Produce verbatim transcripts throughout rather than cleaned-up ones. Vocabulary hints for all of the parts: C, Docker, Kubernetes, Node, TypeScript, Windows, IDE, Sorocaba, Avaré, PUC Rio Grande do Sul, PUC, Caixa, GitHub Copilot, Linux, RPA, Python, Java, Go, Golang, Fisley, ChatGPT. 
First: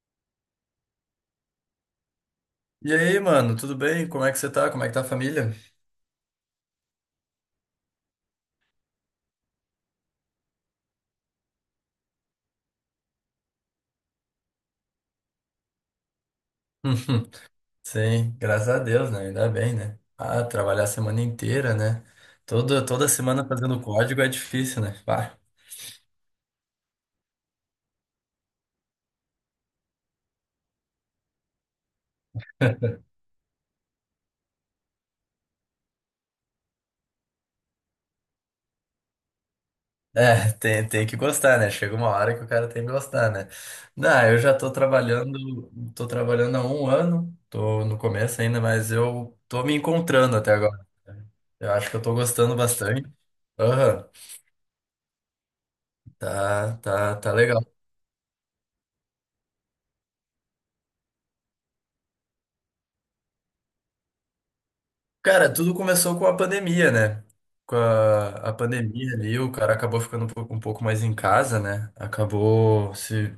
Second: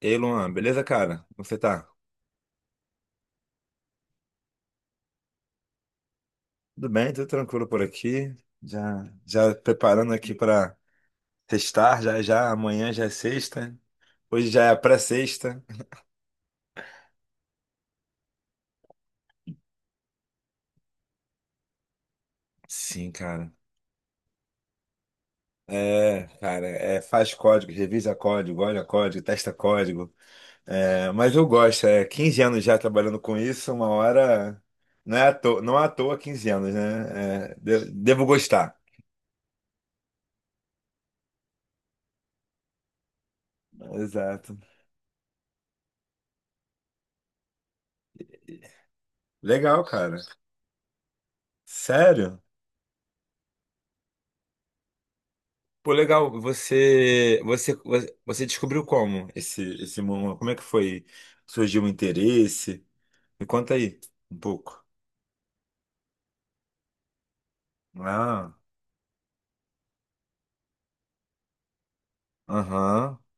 Ei, Luan, beleza, cara? Como você tá? E aí, mano, tudo bem? Como é que você tá? Como é que tá a família? Tudo bem, tudo tranquilo por aqui. Já, já preparando aqui para sextar, já, já, amanhã já é sexta. Hoje já é a pré-sexta. Sim, graças a Deus, né? Ainda bem, né? Ah, trabalhar a semana inteira, né? Toda, toda Sim, semana cara. fazendo código é difícil, né? Pá. É, cara, é, faz código, revisa código, olha código, testa código. É, mas eu gosto, é quinze anos já trabalhando com isso, uma hora. Não é à toa, não é à toa quinze anos, né? É, de- devo gostar. É, tem, tem que gostar, né? Chega uma hora que o cara tem que gostar, né? Não, eu já Exato. tô trabalhando, tô trabalhando há um ano, tô no começo ainda, mas eu tô me Legal, cara. encontrando até agora. Eu acho que eu tô Sério? gostando bastante. Aham, Pô, legal. tá, tá, tá Você, legal. você, você você descobriu como esse, esse mundo? Como é que foi? Surgiu o interesse? Me conta aí um pouco. Cara, tudo começou com a pandemia, né? Com a, Ah, a pandemia ali, o cara acabou ficando um pouco, um pouco mais em casa, né? Acabou aham. se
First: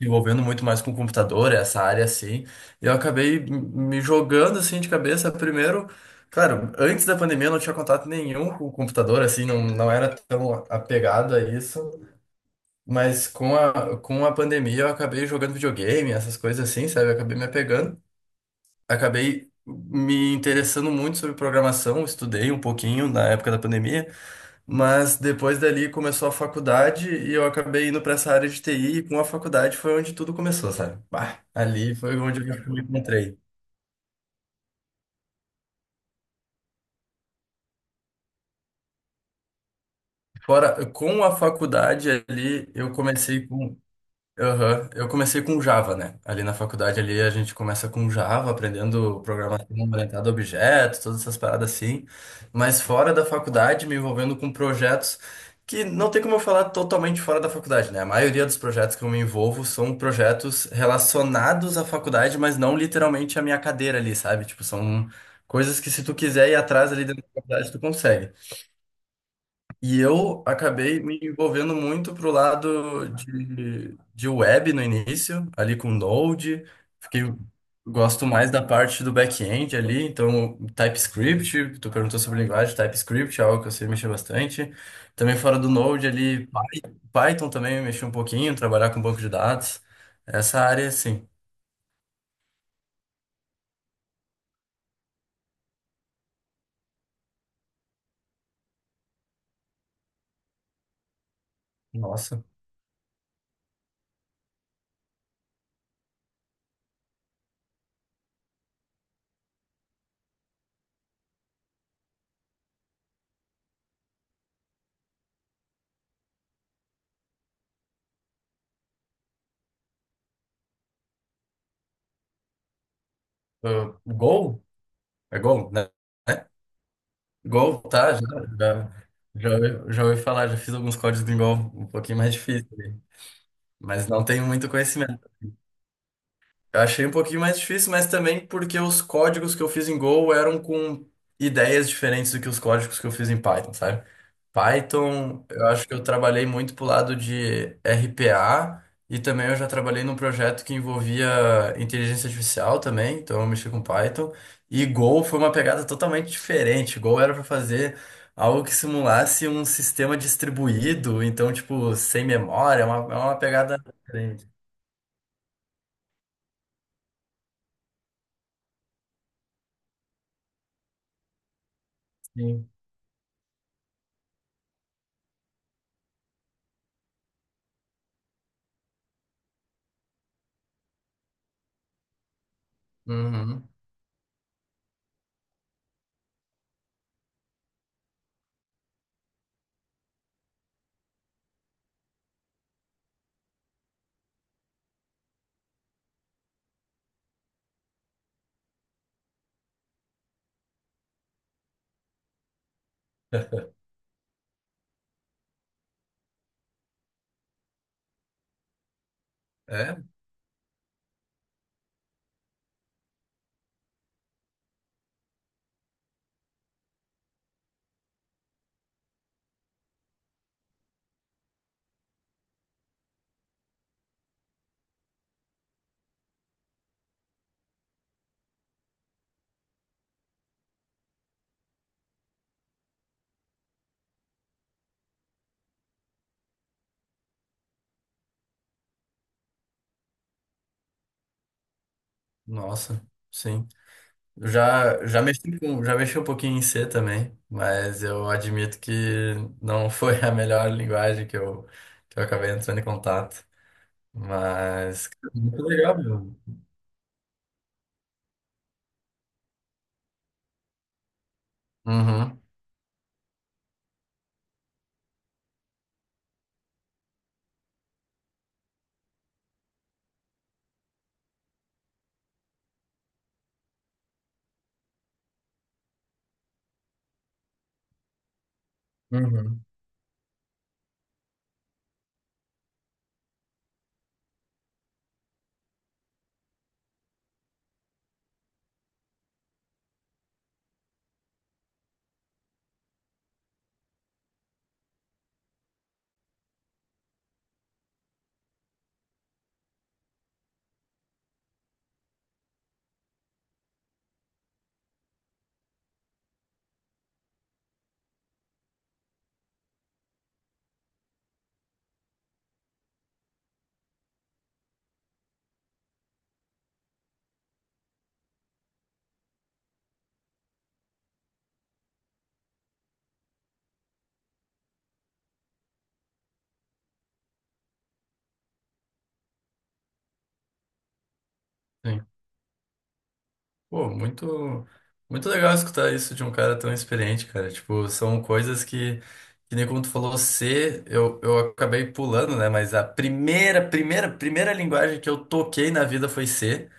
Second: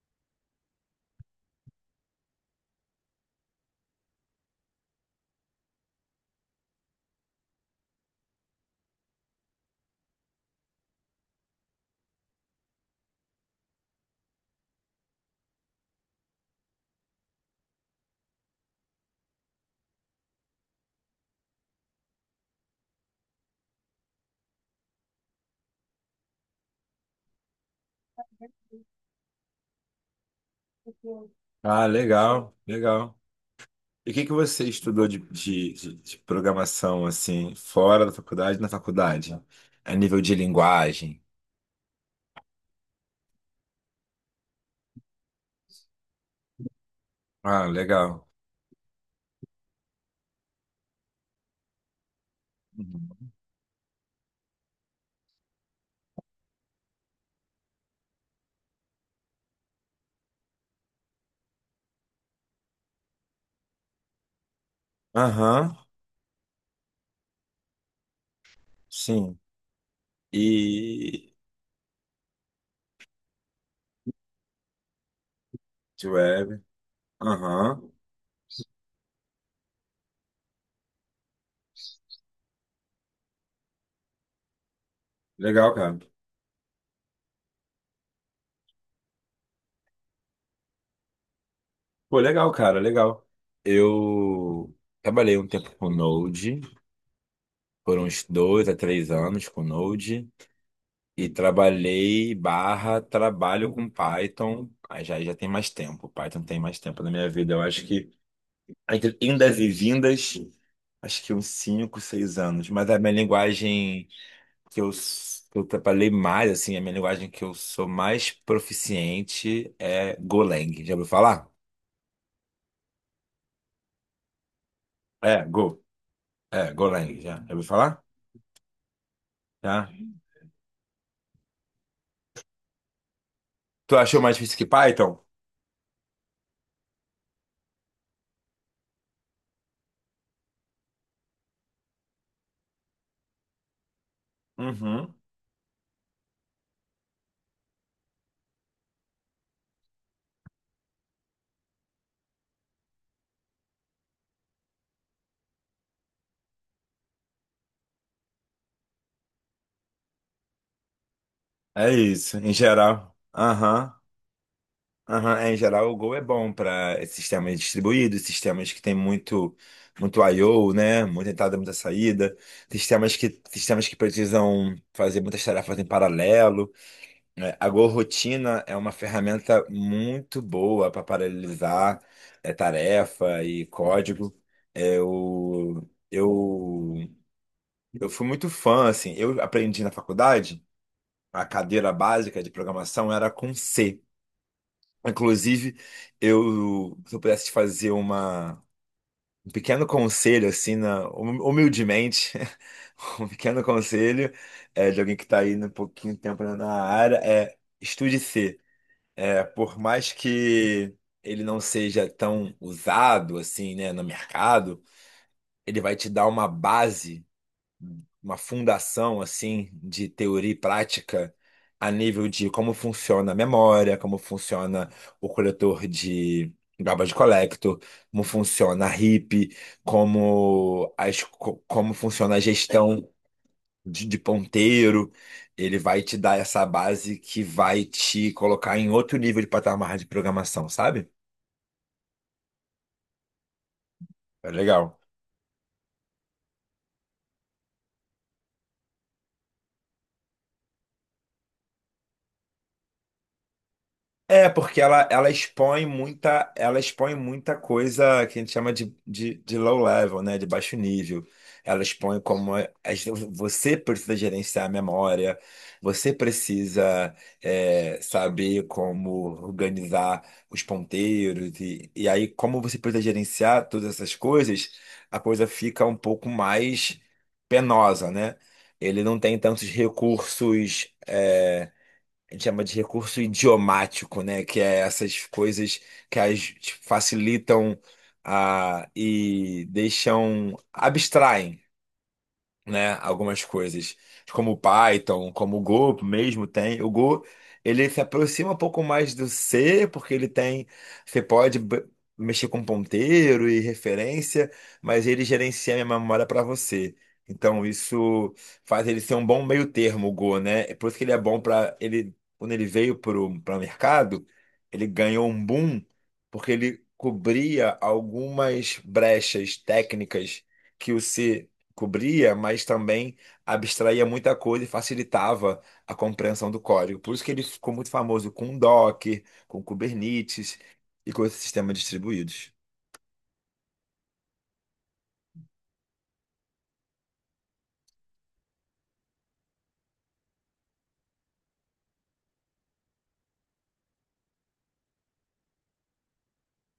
envolvendo muito mais com o computador, essa área assim. E eu acabei m- me jogando assim de cabeça. Primeiro, claro, antes da pandemia eu não tinha contato nenhum com o computador, assim, não, não era tão apegado a isso. Mas com a, com a pandemia eu acabei jogando videogame, essas coisas assim, sabe? Eu acabei me apegando, acabei me interessando muito sobre programação, estudei um pouquinho na época da pandemia, mas depois dali começou a faculdade e eu acabei indo para essa área de T I, e com a faculdade foi onde tudo começou, sabe? Bah, Ah, ali foi onde eu legal, me legal. encontrei. E o que que você estudou de, de, de- de programação, assim, fora da faculdade, na faculdade? A nível de Fora, linguagem. com a faculdade ali, eu comecei com. Aham, eu comecei com Java, né? Ali na faculdade ali a gente Ah, começa com legal. Java, aprendendo programação orientada a objetos, todas essas paradas assim. Mas fora da Uhum. faculdade, me envolvendo com projetos que não tem como eu falar totalmente fora da faculdade, né? A maioria dos projetos que eu me envolvo são projetos relacionados à faculdade, mas não literalmente à minha cadeira ali, sabe? Tipo, são Aham, coisas que se tu quiser ir atrás ali dentro da faculdade, tu consegue. sim. E eu acabei me E envolvendo muito pro lado de, de web no início, ali com de web. Node. Fiquei, Aham, gosto mais da parte do back-end ali, então TypeScript, tu perguntou sobre linguagem, TypeScript é algo que eu sei mexer bastante. Também fora do legal, cara. Node ali, Python também mexi um pouquinho, trabalhar com banco de dados. Essa área, sim. Pô, legal, cara, legal. Eu trabalhei um tempo com Node, foram uns dois a três anos com Node, e trabalhei Nossa. barra trabalho com Python. Aí já, já tem mais tempo. Python tem mais tempo na minha vida. Eu acho que entre indas e vindas, acho que uns cinco, seis anos. Mas a minha linguagem que eu, s- que eu trabalhei mais, assim, a minha linguagem que eu sou mais proficiente é Golang. Já ouviu falar? Ah, Go? É É, Go, Go. né? É, Golang, já. Já ouviu Gol, falar? tá? Já, já, já, Tá? ouvi já ouvi falar, já fiz alguns códigos em Gol um pouquinho mais difícil, né? Tu Mas achou não mais tenho difícil que muito Python? conhecimento. Eu achei um pouquinho mais difícil, mas também porque os códigos que eu fiz em Go eram com ideias diferentes do que os códigos que eu fiz em Python, sabe? Uhum. Python, eu acho que eu trabalhei muito pro lado de R P A e também eu já trabalhei num projeto que envolvia inteligência artificial também, então eu mexi com Python. E Go foi uma pegada totalmente diferente. Go era para fazer algo que simulasse um sistema distribuído, então, É tipo, sem isso, em memória, é uma, geral. é uma pegada Aham. diferente. Aham. É, em geral, o Go é bom para sistemas distribuídos, sistemas que tem muito muito I/O, né? Muita entrada, muita saída, Sim. sistemas que sistemas que precisam fazer muitas tarefas em paralelo, né? A Go Rotina é uma ferramenta muito boa para paralelizar, é, tarefa e Uhum. código. É, eu, eu, eu fui muito fã, assim, eu aprendi na faculdade, a cadeira básica de programação era com C. Inclusive, eu, se eu pudesse te fazer uma, um pequeno conselho, assim, na, hum- humildemente, um pequeno conselho, é, de alguém que está aí um pouquinho de tempo na área, é estude C. É, por É? mais que ele não seja tão usado, assim, né, no mercado, ele vai te dar uma base, uma fundação, assim, de teoria e prática a nível de como funciona a memória, como funciona o coletor de garbage collector, como funciona a R I P, como as, co- como funciona a gestão de, de ponteiro. Ele vai te dar essa base que vai te colocar em outro nível de patamar de programação, sabe? Nossa, sim. Eu É legal. já, já mexi com, já mexi um pouquinho em C também, mas eu admito que não foi a melhor linguagem que eu, que eu acabei entrando em contato. É, porque ela, Mas, ela muito expõe legal, meu. muita, ela expõe muita coisa que a gente chama de, de, de low level, né? De baixo nível. Ela expõe Uhum, como é- as- você precisa gerenciar a memória, você precisa, é, saber como organizar os ponteiros, e, e aí, como você precisa gerenciar todas essas coisas, a coisa fica um pouco mais penosa, né? Ele não tem tantos uhum, recursos, a gente chama de recurso idiomático, né? Que é essas coisas que, as tipo, facilitam, ah, e deixam, abstraem, né, algumas coisas, como o Python, como o Go mesmo tem. O Go, ele se aproxima um pouco mais do C, porque ele tem, você pode b- mexer com ponteiro e referência, mas ele gerencia a memória para você. Então isso faz ele ser um bom meio termo, o Go, né? É por isso que ele é bom, para ele, quando ele veio para o mercado, ele ganhou um boom porque ele cobria algumas brechas técnicas que o C cobria, mas também abstraía muita coisa e facilitava a compreensão do código. Por isso que ele ficou muito famoso com Docker, com Kubernetes e com esses sistemas sim. distribuídos. Pô, muito, muito legal escutar isso de um cara tão experiente, cara. Tipo, são coisas que, que nem como tu falou, C, eu, eu acabei pulando, né? Mas a primeira, primeira, primeira linguagem que eu toquei na vida foi C.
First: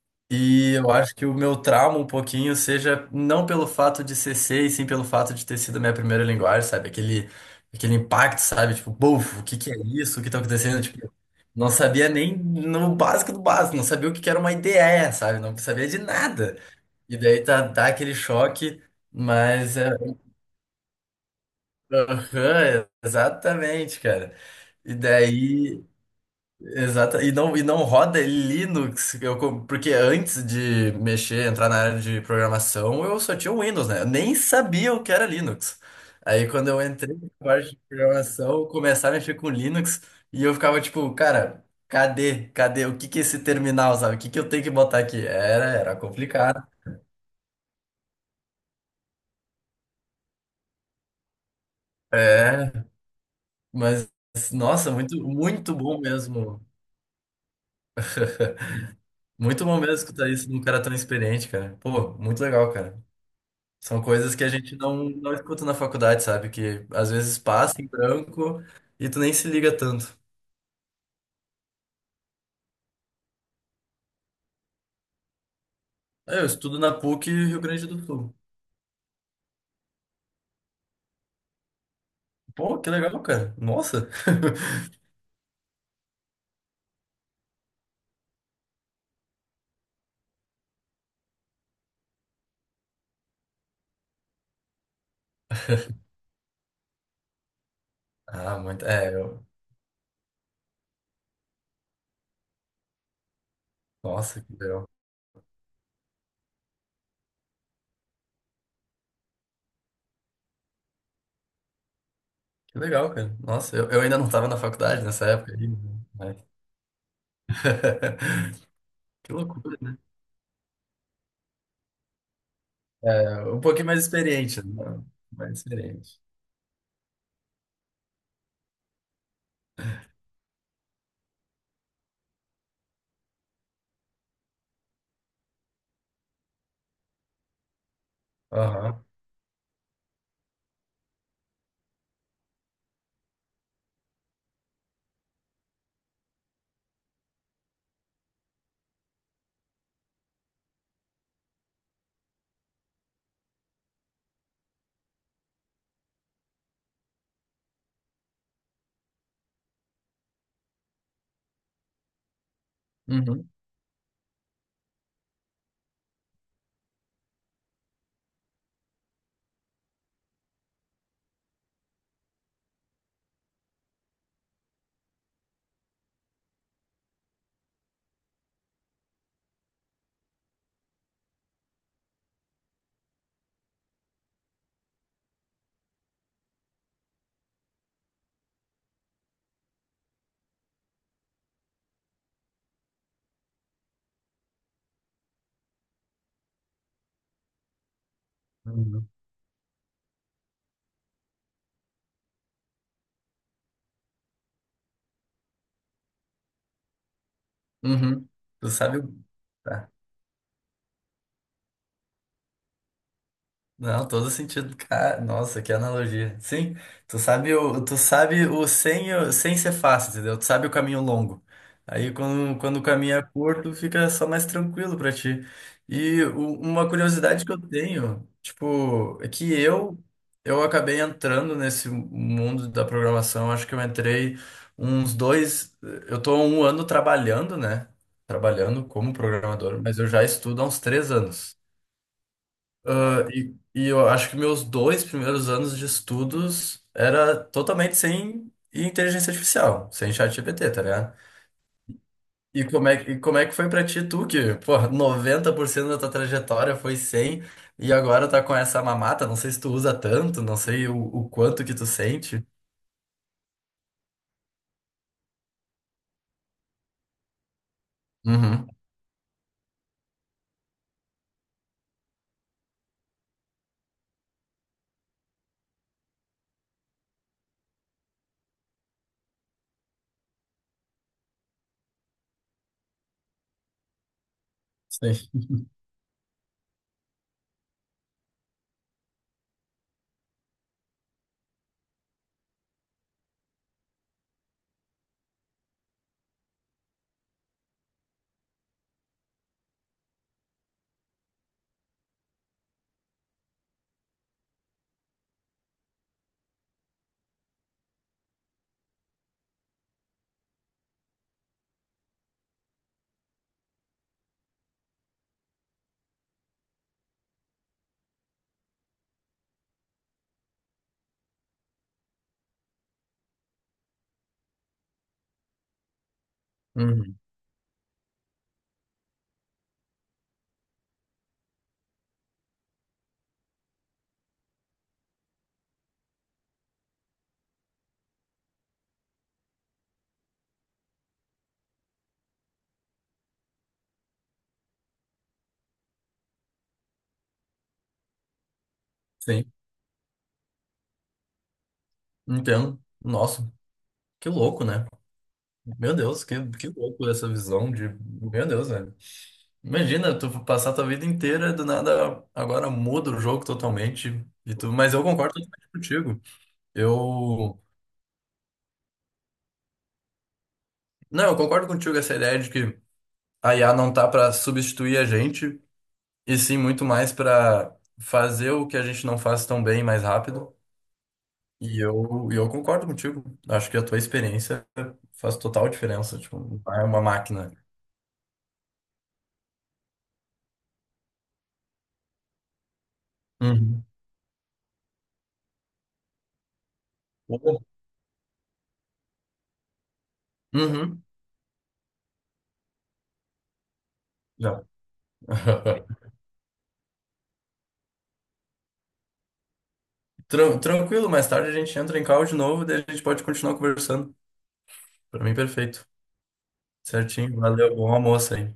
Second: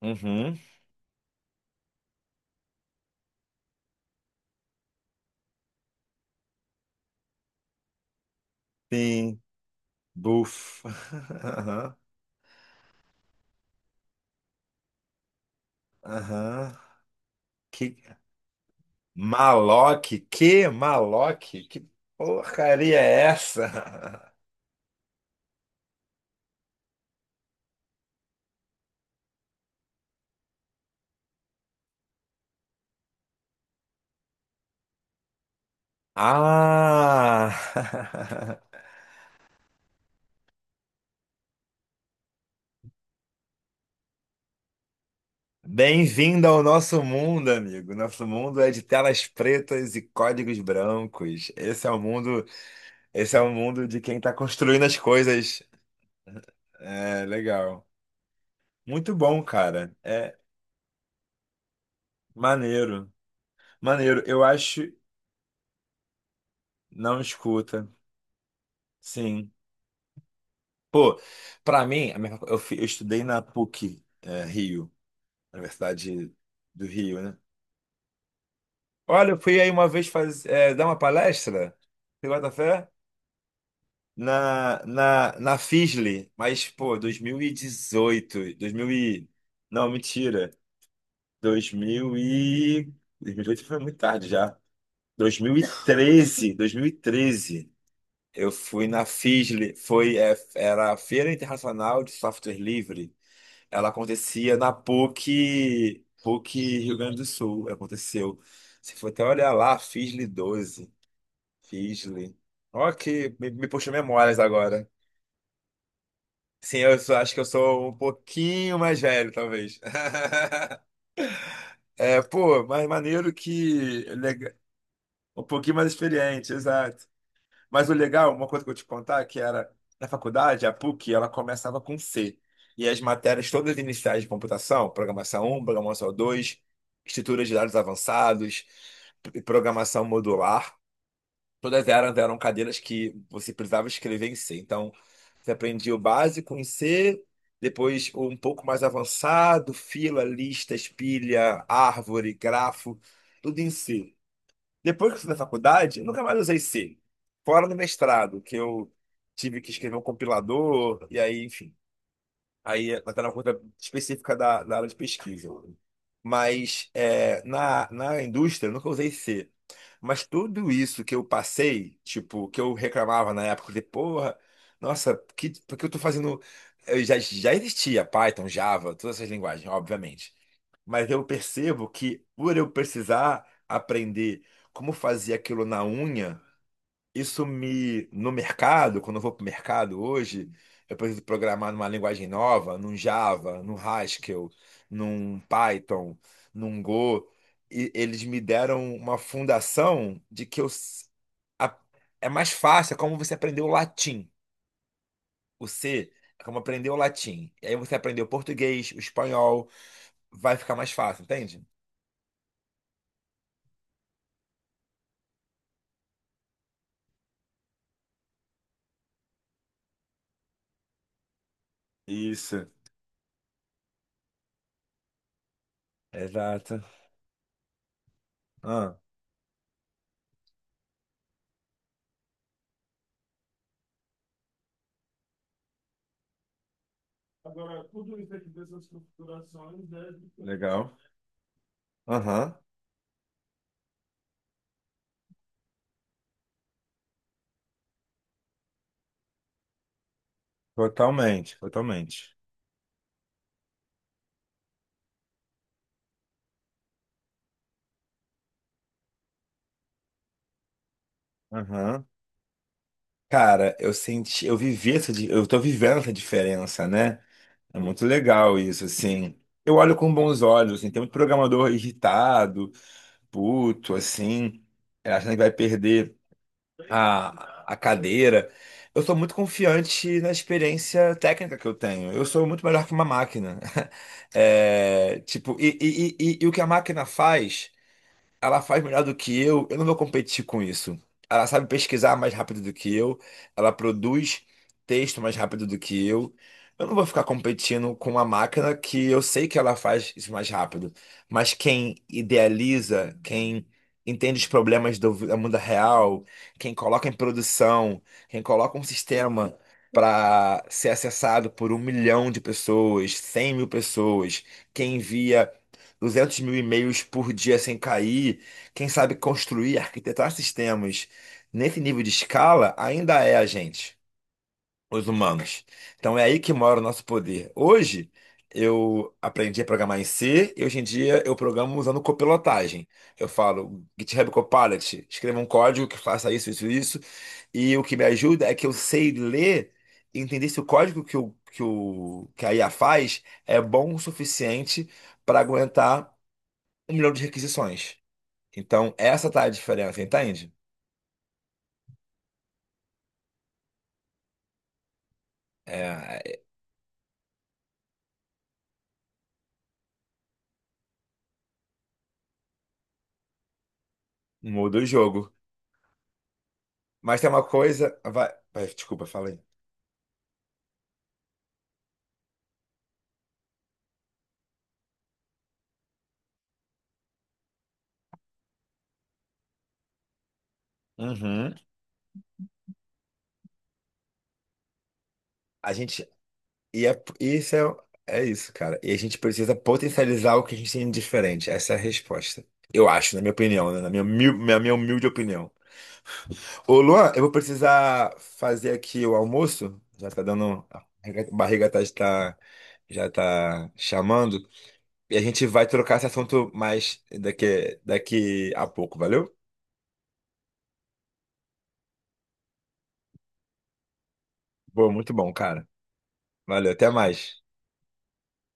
Uhum. E eu acho que o meu trauma um pouquinho seja não pelo fato de ser C, e sim pelo fato de ter sido a minha primeira linguagem, sabe? Aquele, aquele impacto, sabe? Tipo, buf, Sim, o que que é isso? O que tá acontecendo? buf. Tipo, não Aham, sabia nem no básico do básico, não sabia o que que era uma I D E, sabe? Não sabia de nada. aham. E daí tá, dá Que aquele choque, mas... é, maloc, que maloc, que aham, porcaria é exatamente, essa? cara. E daí... Exato. E não, e não roda Linux, eu, co- porque antes de mexer, entrar na área de programação, eu só tinha o Windows, né? Eu nem sabia o que era Linux. Aí quando eu entrei na Ah! parte de programação, começaram a mexer com Linux e eu ficava tipo, cara, cadê? Cadê? O que que é esse terminal, sabe? O que que eu tenho que botar aqui? Era, era Bem-vindo ao complicado. nosso mundo, amigo. Nosso mundo é de telas pretas e códigos brancos. Esse é o mundo, É, esse é o mundo de mas quem está construindo nossa, as muito, coisas. muito bom mesmo. É legal. Muito bom, Muito bom mesmo cara. escutar É isso de um cara tão experiente, cara. Pô, muito legal, cara. maneiro. São Maneiro. coisas que Eu a gente acho. não, não escuta na faculdade, sabe? Que às Não vezes passa em escuta. branco e tu nem se Sim. liga tanto. Pô, pra mim, a minha- eu, fi- eu estudei na PUC, é, Rio, Universidade Ah, eu estudo do na Rio, PUC né? Rio Grande do Sul. Olha, eu fui aí uma vez, faz, é, dar uma palestra. Você bota Pô, fé? que legal, cara. Nossa. na, na, na Fisley, mas, pô, dois mil e dezoito, dois mil e... não, mentira. dois mil e... dois mil e dezoito foi muito tarde já. Dois dois mil mil e treze, dois mil e treze eu Ah, muito. fui na É, eu... Fisley, foi, é, era a Feira Internacional de Software Livre. Ela Nossa, acontecia que na legal. PUC, PUC Rio Grande do Sul, aconteceu. Se for até olhar lá, Fisley doze, Fisley. Que Ó, que legal, cara. me, me Nossa, eu, puxou eu ainda não memórias tava na agora. faculdade nessa época aí, né? Mas... Sim, eu só, acho que eu sou um pouquinho mais velho, Que loucura, talvez. né? É, pô, mas maneiro É, um pouquinho mais que. lega- experiente, né? Um Mais pouquinho mais experiente. experiente, exato. Mas o legal, uma coisa que eu vou te contar, que era na faculdade, a PUC, ela começava com C. E as matérias todas iniciais de computação, programação um, programação dois, estrutura de dados avançados, Aham. p- programação modular. Todas elas eram cadeiras que você precisava escrever em C. Então, você aprendia o básico em C, depois um pouco mais avançado, fila, lista, espilha, árvore, grafo, tudo em C. Depois que eu fui na faculdade, eu nunca mais usei C. Fora no mestrado, que eu tive que escrever um compilador, e aí, enfim. Aí ela está na Uhum. conta específica da, da área de pesquisa. Mas é, na, na indústria eu nunca usei C. Mas tudo isso que eu passei, tipo, que eu reclamava na época, de porra, nossa, que, por que eu tô fazendo. Eu já, já existia Python, Java, todas essas linguagens, obviamente. Mas eu percebo que por eu precisar aprender como fazer aquilo na unha, isso me, no mercado, quando eu vou para o mercado hoje, eu preciso programar numa linguagem nova, num Java, num Haskell, num Python, num Go, e eles me deram Uhum. uma fundação de que eu, s- a- é mais fácil, é como você aprendeu o latim. O C é como aprender o latim. E aí você aprendeu o Uhum. Tu português, o sabe. o- espanhol, tá. vai ficar mais fácil, entende? Não, todo sentido. Cara, nossa, que analogia. Sim, tu sabe o, tu sabe o sem, o- sem ser fácil, entendeu? Tu sabe o caminho longo. Aí quando, Isso, quando o caminho é curto, fica só mais tranquilo pra ti. E o- exato. uma curiosidade que eu tenho, Ah, tipo, é que eu eu acabei entrando nesse mundo da programação, acho que eu entrei uns dois, eu tô há um ano trabalhando, né? Trabalhando como programador, mas eu já estudo há uns legal. três anos. Aham, Ah, e, e eu acho que meus dois primeiros anos de estudos era totalmente sem inteligência artificial, sem ChatGPT, tá ligado? totalmente, totalmente. E como é, que- e como é que foi pra ti, tu, que, pô, noventa por cento da tua trajetória foi sem, e agora tá com essa mamata, não sei se tu usa tanto, não sei o, o quanto que tu Aham. sente. Cara, eu senti, eu vivi essa, di- eu tô vivendo essa diferença, né? É muito legal Uhum, isso, assim. Eu olho com bons olhos, assim, tem muito programador irritado, puto, assim, achando que vai perder a, a cadeira. Eu sou muito confiante na experiência técnica que eu tenho. Eu sou muito melhor que uma máquina. É, sim. tipo, e, e, e, e e o que a máquina faz? Ela faz melhor do que eu, eu não vou competir com isso. Ela sabe pesquisar mais rápido do que eu, ela produz texto mais rápido do que eu. Eu não vou ficar competindo com uma máquina que eu sei que ela faz isso mais rápido. Mas quem idealiza, quem entende os problemas do do mundo real, quem coloca em produção, quem coloca um sistema para ser acessado por um milhão de pessoas, cem mil pessoas, quem envia duzentos mil e-mails por dia sem cair, quem sabe construir, arquitetar sistemas nesse nível de escala, ainda é a gente, os humanos. Então é aí que mora o nosso Uhum, poder. Hoje, eu aprendi a programar em C e hoje em dia eu programo usando copilotagem. Eu falo GitHub Copilot, escreva um código que faça isso, isso, isso. E o que me ajuda é que eu sei ler e entender se o código que, o, que, o, que a I A faz é bom o suficiente para aguentar um milhão de requisições. Então, essa tá sim, a diferença, entende? entendo. Nossa, que louco, né? Meu Deus, que, É, que louco essa visão de... Meu Deus, né. Imagina, tu passar tua vida inteira, do nada, agora muda o jogo totalmente e tu, muda o mas eu jogo. concordo totalmente contigo. Mas tem uma Eu, coisa. Vai, vai, desculpa, falei. não, eu concordo contigo essa ideia de que a I A não tá para substituir a gente, e sim muito mais para fazer o que a gente não faz tão bem mais rápido. Uhum. E eu, e eu concordo contigo. Acho que a tua experiência faz total A gente. diferença, tipo, não é E uma é, máquina. isso é, é isso, cara. E a gente precisa potencializar o que a gente tem de diferente. Essa é a resposta. Eu acho, na minha opinião, né? Uhum. Na minha, humil- minha, minha humilde opinião. Ô, Luan, eu vou precisar fazer aqui o almoço. Já tá dando. A Uhum. barriga tá, tá- já tá chamando. Já. E a gente vai trocar esse assunto mais daqui, daqui a pouco, valeu? Tran- Tranquilo, mais tarde a gente entra em call de novo, daí a gente pode continuar conversando. Pô, muito Para bom, mim, cara. perfeito. Valeu, até Certinho. mais. Valeu. Bom almoço aí.